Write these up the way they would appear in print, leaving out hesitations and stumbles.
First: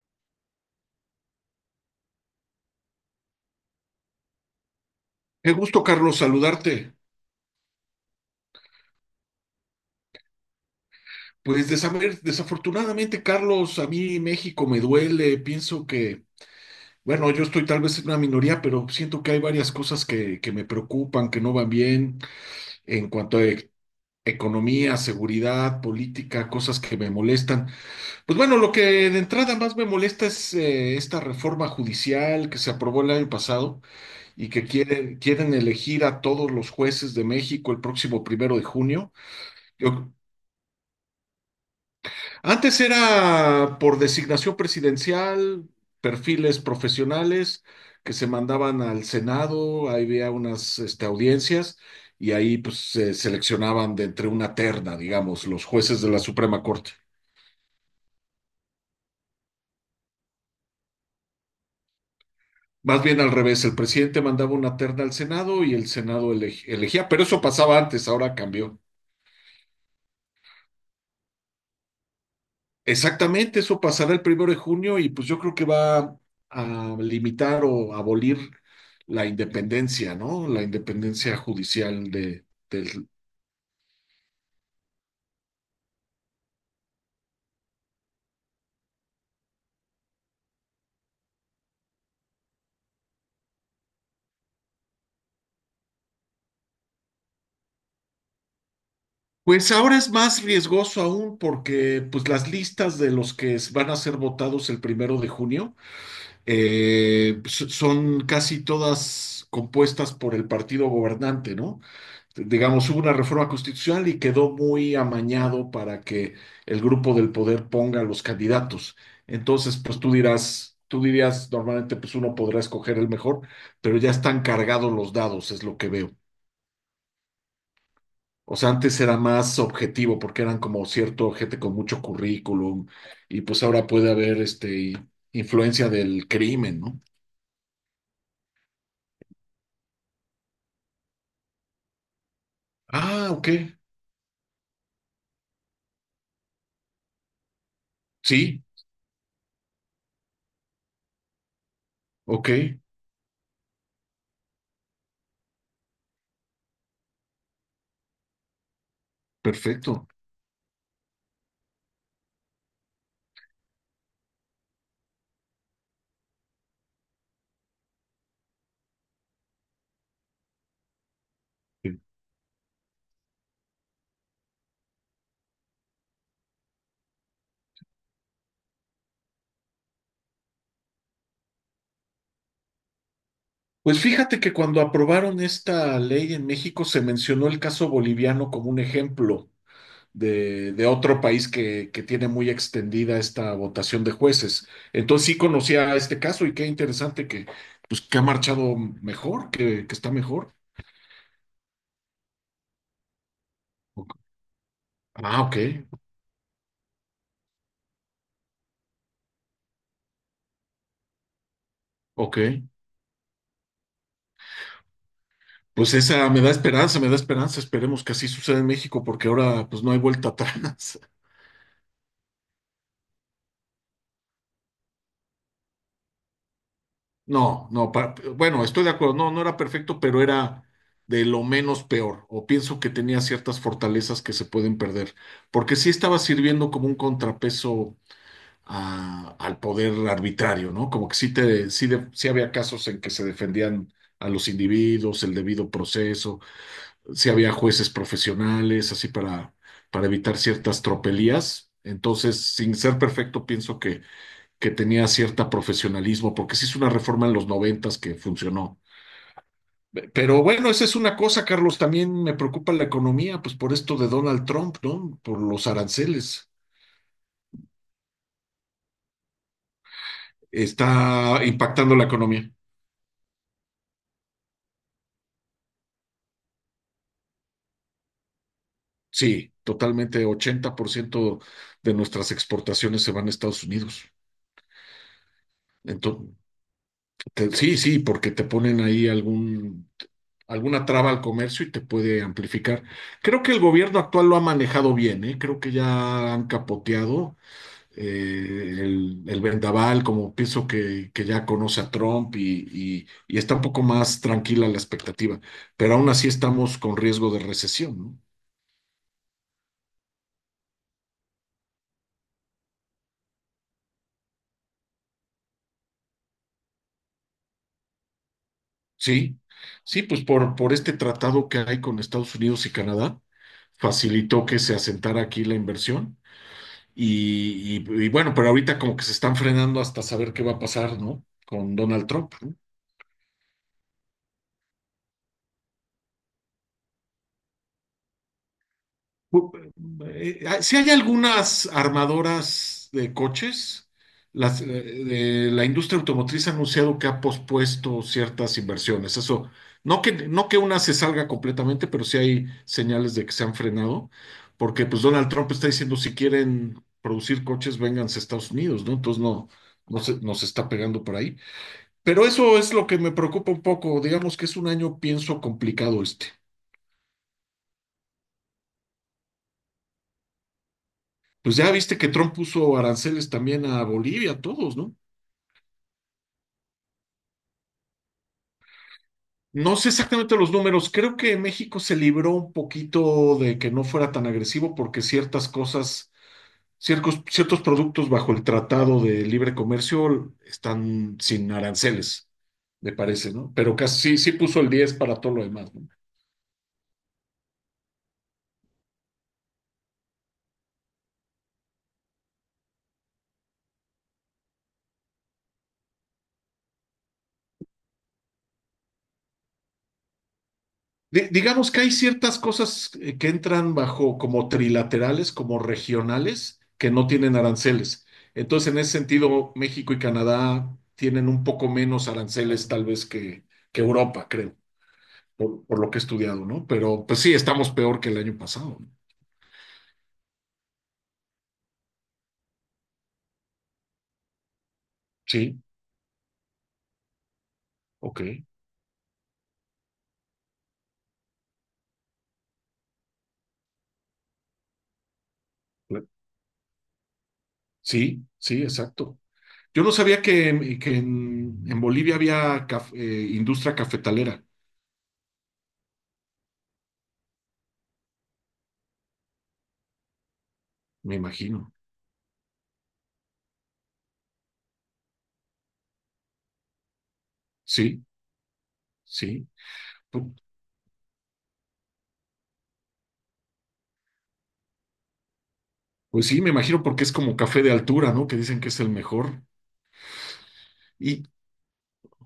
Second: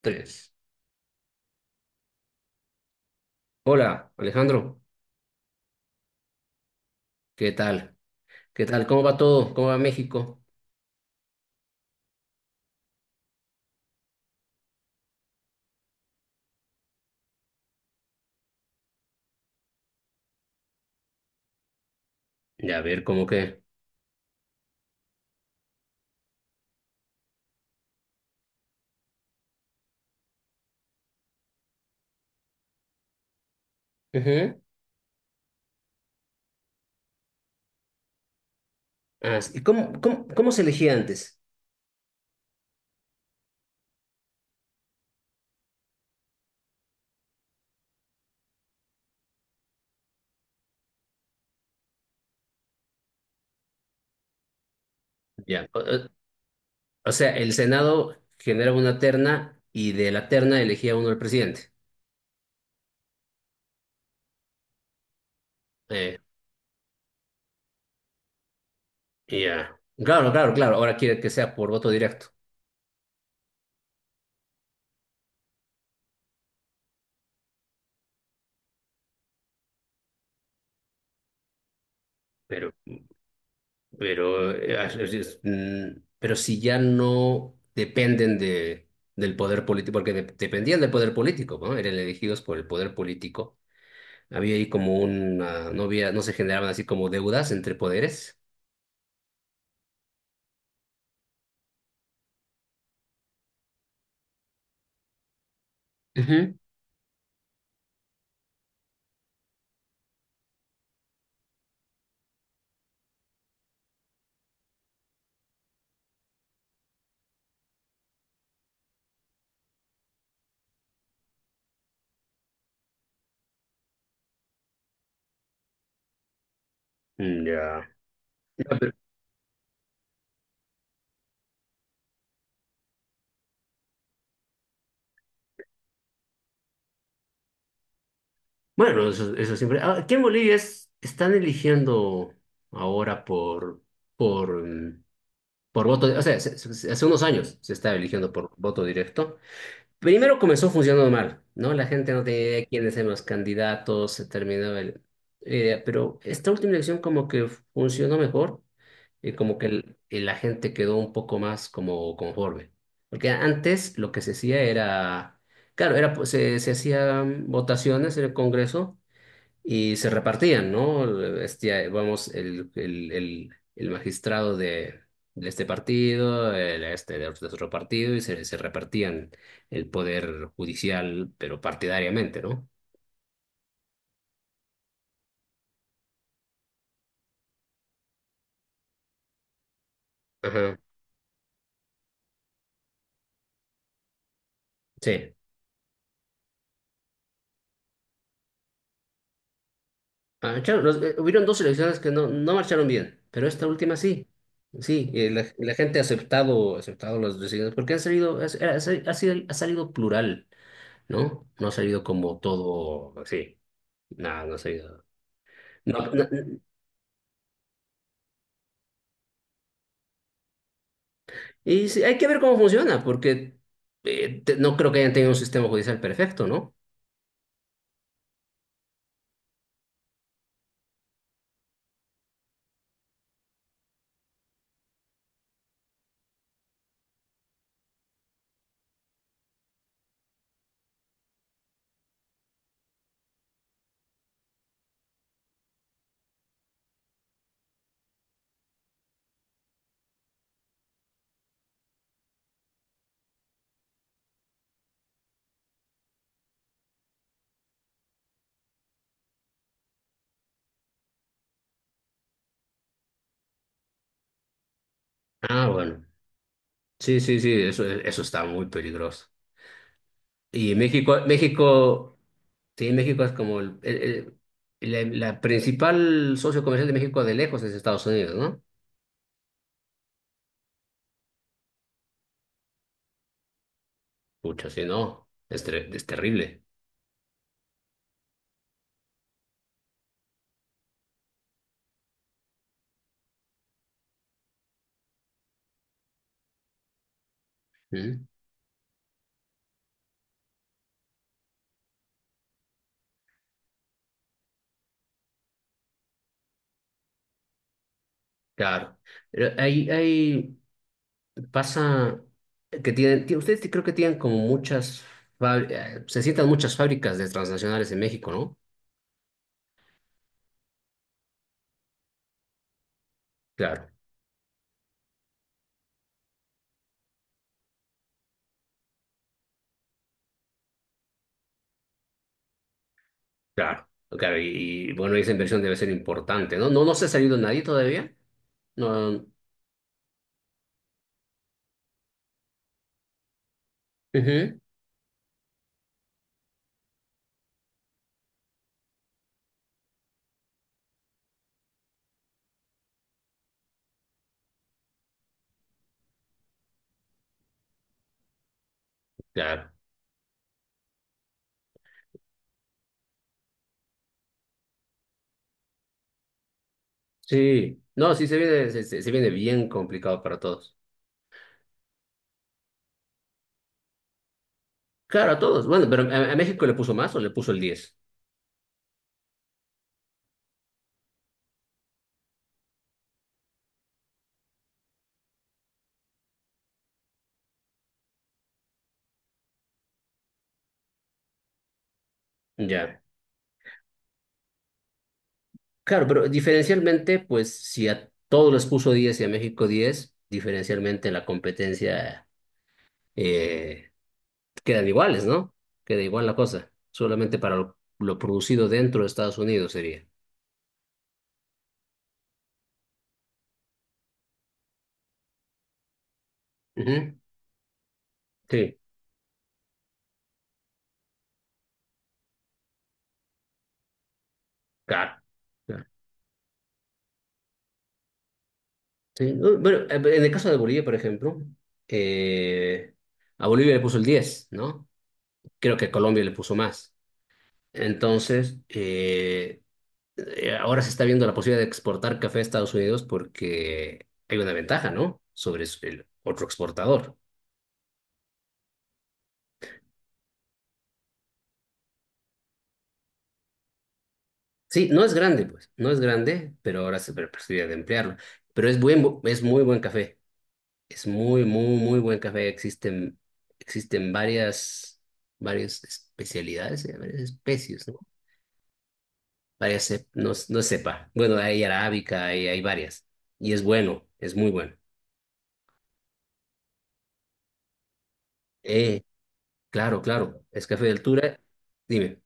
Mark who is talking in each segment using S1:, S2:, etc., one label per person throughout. S1: Tres. Hola, Alejandro.
S2: Qué gusto, Carlos, saludarte.
S1: ¿Qué tal? ¿Qué tal? ¿Cómo va todo? ¿Cómo va México?
S2: Pues desafortunadamente, Carlos, a mí México me duele. Pienso que, bueno, yo estoy tal vez en una minoría, pero siento que hay varias cosas que me preocupan, que no van bien
S1: Ya, a ver,
S2: en
S1: ¿cómo
S2: cuanto a
S1: qué?
S2: economía, seguridad, política, cosas que me molestan. Pues bueno, lo que de entrada más me molesta es esta reforma judicial que se aprobó el año pasado y
S1: Ujú.
S2: que quieren elegir a todos los jueces de México el próximo 1 de junio.
S1: Ah, sí. ¿Y cómo,
S2: Yo,
S1: cómo, cómo se elegía antes?
S2: Antes era por designación presidencial, perfiles profesionales que se mandaban al Senado, ahí había unas audiencias y ahí pues se seleccionaban de entre una terna, digamos, los
S1: Ya. O,
S2: jueces
S1: o-
S2: de la Suprema Corte.
S1: o sea, el Senado generaba una terna y de la terna elegía uno el presidente.
S2: Más bien al revés, el presidente mandaba una terna al Senado y el
S1: Eh,
S2: Senado elegía, pero eso pasaba antes, ahora cambió.
S1: ya. Claro, claro, claro. Ahora quiere que sea por voto directo.
S2: Exactamente, eso pasará el 1 de junio y pues yo creo que va a limitar o abolir la independencia, ¿no? La independencia judicial de,
S1: Pero,
S2: del...
S1: pero si ya no dependen de, del poder político, porque dependían del poder político, ¿no? Eran elegidos por el poder político. Había ahí como una, no había, no se generaban así como deudas entre poderes.
S2: Pues ahora es más riesgoso aún porque pues las listas de los que van a ser votados el 1 de junio
S1: Ujú.
S2: son casi todas compuestas por el partido gobernante, ¿no? Digamos, hubo una reforma constitucional y quedó muy amañado para que el grupo del poder ponga los candidatos. Entonces, pues tú dirás, tú dirías, normalmente pues uno podrá escoger el mejor, pero ya están cargados los dados, es lo que veo.
S1: Ya.
S2: O sea,
S1: Ya, pero
S2: antes era más objetivo porque eran como cierto gente con mucho currículum y pues ahora puede haber influencia del crimen, ¿no?
S1: Bueno, eso siempre. Ah, aquí en Bolivia están eligiendo ahora
S2: Ah, ok.
S1: por, por, mm, por voto, o sea, hace unos años se estaba eligiendo por
S2: Sí,
S1: voto directo. Primero comenzó funcionando mal, ¿no? La gente no tenía
S2: ok,
S1: idea quiénes eran los candidatos, se terminaba el pero esta última elección como que funcionó mejor y como que
S2: perfecto.
S1: la gente quedó un poco más como conforme. Porque antes lo que se hacía era, claro, era, pues, se hacían votaciones en el Congreso y se repartían, ¿no? Este, vamos, el magistrado de este partido, el este de otro partido, y se repartían el poder judicial, pero partidariamente, ¿no?
S2: Pues fíjate que cuando aprobaron esta ley en México se mencionó el caso boliviano como un ejemplo
S1: Ajá,
S2: de otro país que tiene muy extendida esta votación de jueces. Entonces
S1: sí.
S2: sí conocía este caso y qué interesante que, pues, que ha marchado mejor, que está mejor.
S1: Marcharon, hubieron dos elecciones que no, no marcharon bien, pero esta última
S2: Ok.
S1: sí. Sí,
S2: Ah,
S1: la,
S2: ok,
S1: la gente ha aceptado las decisiones porque han salido, ha ha salido plural, ¿no? No ha salido
S2: ok.
S1: como todo así. No, no ha salido.
S2: Pues
S1: No, no,
S2: esa me da esperanza, me da esperanza. Esperemos que así suceda en México porque ahora pues no hay vuelta atrás.
S1: y sí, hay que ver cómo funciona, porque no creo que hayan tenido un sistema judicial perfecto, ¿no?
S2: No, no, bueno, estoy de acuerdo, no, no era perfecto, pero era de lo menos peor, o pienso que tenía ciertas fortalezas que se pueden perder, porque sí estaba sirviendo como un contrapeso al poder arbitrario, ¿no? Como que sí, te, sí, sí había casos en que se defendían a los individuos, el debido proceso, sí había jueces profesionales, así para evitar ciertas tropelías. Entonces, sin ser perfecto, pienso que tenía cierto profesionalismo, porque se hizo una reforma en los noventas que funcionó. Pero bueno, esa es una cosa, Carlos, también me preocupa la economía, pues por esto de Donald Trump, ¿no? Por los
S1: Ah, bueno.
S2: aranceles.
S1: Sí, sí, sí, eso está muy peligroso. Y México,
S2: Está impactando la
S1: México.
S2: economía.
S1: Sí, México es como la, la principal socio comercial de México de lejos es Estados Unidos, ¿no?
S2: Sí, totalmente, 80% de nuestras exportaciones se van a Estados Unidos.
S1: Pucha, sí, no, es, es
S2: Entonces,
S1: terrible.
S2: sí, sí, porque te ponen ahí alguna traba al comercio y te puede amplificar. Creo que el gobierno actual lo ha manejado bien, ¿eh? Creo que ya han capoteado
S1: ¿Mm?
S2: el vendaval, como pienso que ya conoce a Trump y, y está un poco más tranquila la expectativa, pero aún así estamos con riesgo de recesión, ¿no?
S1: Claro. Pero ahí, ahí pasa que tienen, ustedes creo que tienen como muchas, se sientan muchas fábricas de transnacionales en México, ¿no?
S2: Sí, sí, pues por este tratado que hay con Estados Unidos y Canadá,
S1: Claro,
S2: facilitó que se asentara aquí la inversión y, y bueno, pero ahorita como que se están frenando hasta saber qué va a pasar, ¿no? Con Donald Trump. ¿No?
S1: claro, claro. Y, bueno, esa inversión debe ser importante, ¿no? No, no se ha salido nadie todavía. No,
S2: Si hay algunas armadoras de coches,
S1: ujú,
S2: las, eh, la industria automotriz ha anunciado que ha pospuesto ciertas inversiones. Eso, no que una se salga completamente, pero sí hay señales de que se han frenado, porque pues Donald Trump está diciendo si quieren producir coches, vénganse a Estados Unidos, ¿no? Entonces no,
S1: claro.
S2: nos está pegando por ahí. Pero eso es lo que me preocupa un poco. Digamos que es un año, pienso, complicado este.
S1: Sí, no, sí se viene, se viene bien complicado para todos.
S2: Pues ya viste que Trump puso aranceles también a Bolivia, a todos, ¿no?
S1: Claro, a todos. Bueno, pero a México le puso más o le puso el 10.
S2: No sé exactamente los números, creo que México se libró un poquito de que no fuera tan agresivo porque ciertas cosas, ciertos productos bajo el Tratado de Libre Comercio están sin aranceles, me
S1: Ya.
S2: parece, ¿no? Pero casi sí, sí puso el 10% para todo lo demás, ¿no?
S1: Claro, pero diferencialmente, pues si a todos les puso 10 y a México 10 diferencialmente la competencia eh, quedan iguales, ¿no? Queda igual la cosa. Solamente para lo producido dentro de Estados Unidos sería.
S2: Digamos que hay ciertas cosas que entran bajo como trilaterales, como regionales, que no
S1: Ujú.
S2: tienen aranceles. Entonces,
S1: Sí,
S2: en ese sentido, México y Canadá tienen un poco menos aranceles tal vez que Europa, creo,
S1: claro,
S2: por
S1: claro.
S2: lo que he estudiado, ¿no? Pero pues sí, estamos peor que el año pasado. ¿No?
S1: Sí. No, bueno, en el caso de Bolivia, por ejemplo, eh, a Bolivia le puso el 10, ¿no?
S2: Sí,
S1: Creo que Colombia le puso más.
S2: ok.
S1: Entonces, ahora se está viendo la posibilidad de exportar café a Estados Unidos porque hay una ventaja, ¿no? Sobre
S2: Cla-
S1: el otro exportador.
S2: Sí, sí, exacto. Yo no sabía que, en Bolivia había industria cafetalera,
S1: Sí, no es grande, pues, no es grande, pero ahora se ve la posibilidad de emplearlo. Pero es es muy buen café, es
S2: me
S1: muy,
S2: imagino.
S1: muy, muy buen café. Existen, existen varias, varias especialidades, varias especies, ¿no?
S2: Sí, sí.
S1: Varias, no, no sepa. Bueno, hay arábica, hay varias. Y es bueno, es muy bueno.
S2: Pues sí, me imagino porque es como café de altura, ¿no? Que dicen que es el
S1: Eh,
S2: mejor.
S1: claro, claro, es café de
S2: Y
S1: altura. Dime.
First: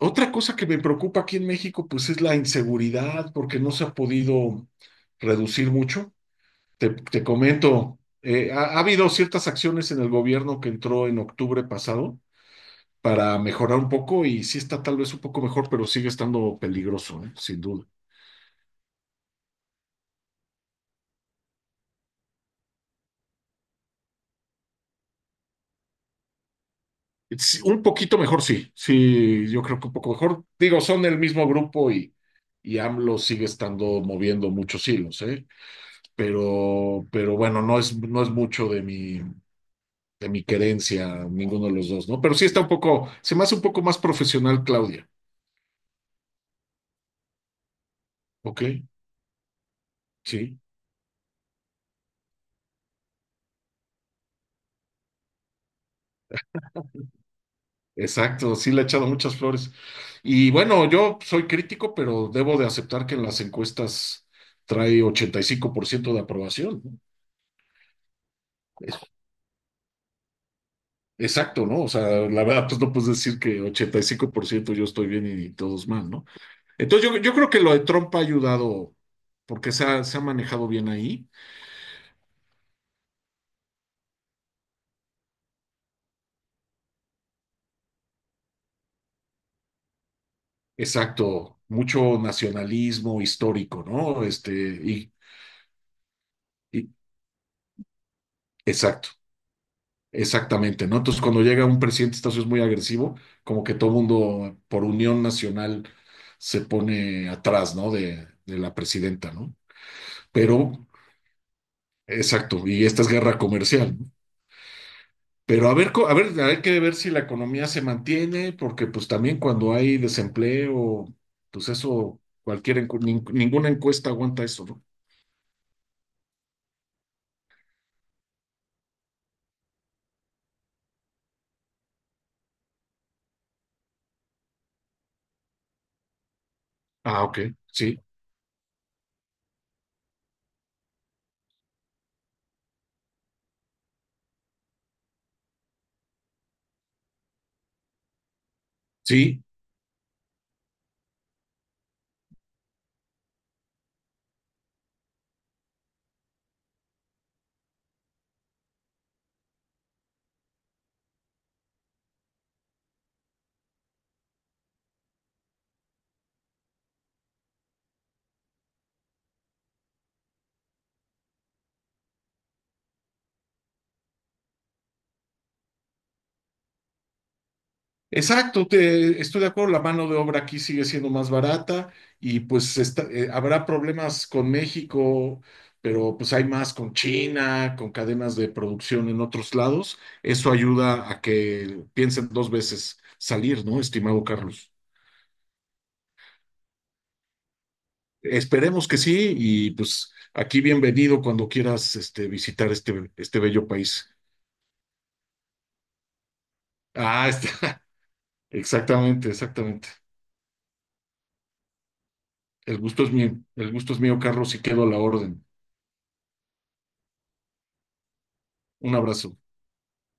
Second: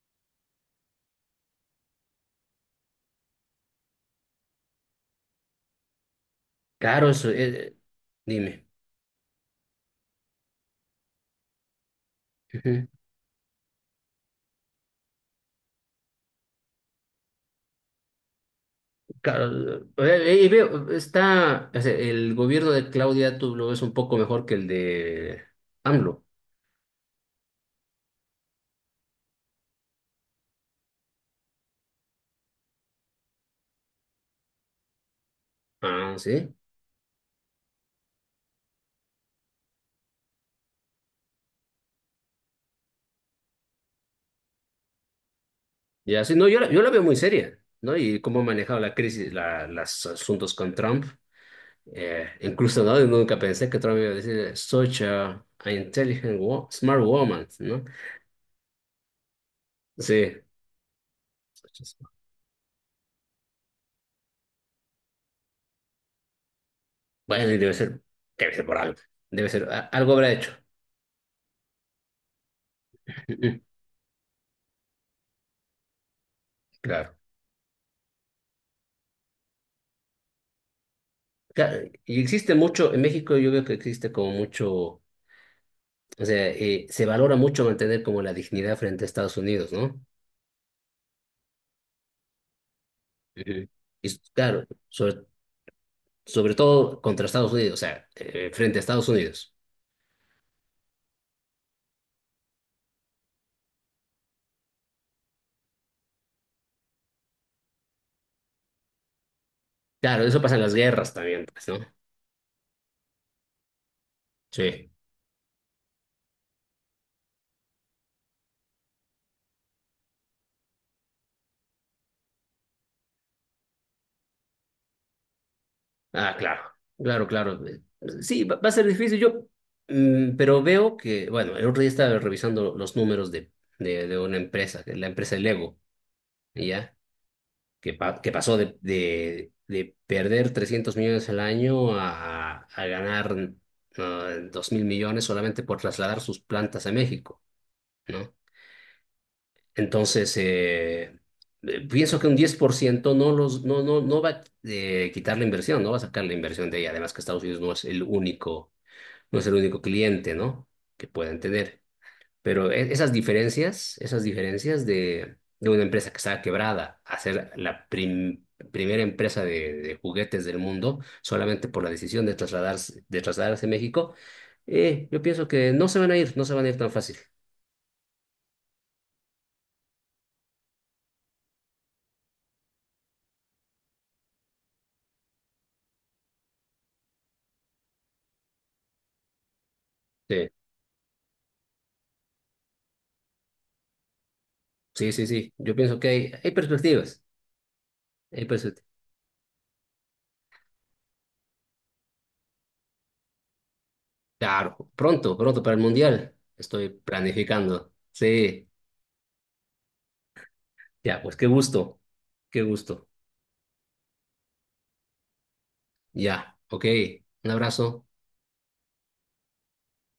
S2: otra cosa que me preocupa aquí en México, pues es la inseguridad, porque no se ha podido reducir mucho.
S1: Claro,
S2: Te
S1: eso,
S2: comento,
S1: dime.
S2: ha habido ciertas acciones en el gobierno que entró en octubre pasado
S1: Ujú.
S2: para mejorar un poco y sí está tal vez un poco mejor, pero sigue estando peligroso, ¿eh? Sin duda.
S1: Claro, veo, está, o sea, el gobierno de Claudia, tú lo ves un poco mejor que el de AMLO.
S2: Sí, un poquito mejor, sí, sí, yo creo que un poco mejor. Digo, son el mismo grupo y AMLO sigue estando moviendo muchos hilos, ¿eh?
S1: Ah, sí.
S2: Pero bueno, no es, no es mucho de mi querencia, ninguno de los dos, ¿no? Pero sí está un poco, se me hace un poco más profesional Claudia,
S1: Ya, sí, no, yo la, yo la veo muy seria, ¿no? Y cómo ha
S2: ¿ok?
S1: manejado la crisis, la, los asuntos
S2: Sí,
S1: con Trump. Incluso, ¿no? Nunca pensé que Trump iba a decir, such a intelligent, smart woman, ¿no?
S2: exacto, sí le he echado muchas flores.
S1: Sí.
S2: Y bueno, yo soy crítico, pero debo de aceptar que en las encuestas trae 85% de aprobación, ¿no?
S1: Bueno, y debe ser por algo. Debe ser, algo habrá hecho.
S2: Exacto, ¿no? O sea, la verdad, pues no puedes decir que 85% yo estoy bien y todos mal, ¿no?
S1: Claro.
S2: Entonces yo creo que lo de Trump ha ayudado porque se ha manejado bien ahí.
S1: Y existe mucho, en México yo veo que existe como mucho, o sea, se valora mucho mantener como la dignidad frente a Estados Unidos, ¿no?
S2: Exacto, mucho nacionalismo
S1: Ujú.
S2: histórico,
S1: Y
S2: ¿no? Este,
S1: claro,
S2: y,
S1: sobre, sobre
S2: y-
S1: todo contra Estados Unidos, o sea, frente a Estados
S2: exacto,
S1: Unidos.
S2: exactamente, ¿no? Entonces, cuando llega un presidente de Estados Unidos muy agresivo, como que todo mundo por unión nacional se pone atrás, ¿no? De la presidenta, ¿no?
S1: Claro, eso pasa en las
S2: Pero,
S1: guerras también, pues, ¿no?
S2: exacto, y esta es guerra comercial, ¿no?
S1: Sí.
S2: Pero a ver, a ver, hay que ver si la economía se mantiene, porque pues también cuando hay desempleo, pues eso, ninguna encuesta aguanta eso, ¿no?
S1: Ah, claro, claro, claro. Sí, va, va a ser difícil. Yo, pero veo que, bueno, el otro día estaba revisando los números de una empresa, que es la empresa Lego, ¿ya?
S2: Ah, ok,
S1: Que,
S2: sí.
S1: que pasó de perder 300 millones al año a ganar 2.000 millones solamente por trasladar sus plantas a México, ¿no?
S2: Sí,
S1: Entonces, pienso que un 10% no, los, no, no, no va a quitar la inversión, no va a sacar la inversión de ahí. Además que Estados Unidos no es el único, no es el único cliente, ¿no? Que pueden tener. Pero esas diferencias de una empresa que estaba quebrada a ser la primera empresa de juguetes del mundo solamente por la decisión de trasladarse a México, yo pienso que no se van a ir, no se van a ir tan fácil.
S2: exacto, estoy de acuerdo, la mano de obra aquí sigue siendo más barata y pues habrá problemas con México, pero pues hay más con China, con cadenas de producción en otros lados.
S1: Sí,
S2: Eso ayuda a que piensen 2 veces salir, ¿no, estimado Carlos?
S1: sí, sí, sí. Yo pienso que hay perspectivas. Hay perspectivas.
S2: Esperemos que sí y pues aquí bienvenido cuando quieras visitar este, este bello país.
S1: Claro, pronto, pronto para el Mundial. Estoy
S2: Ah, está.
S1: planificando. Sí,
S2: Exactamente, exactamente.
S1: ya, pues qué gusto, qué
S2: El gusto
S1: gusto.
S2: es mío, el gusto es mío, Carlos, y quedo a la orden.
S1: Ya, ok. Un abrazo.
S2: Un abrazo.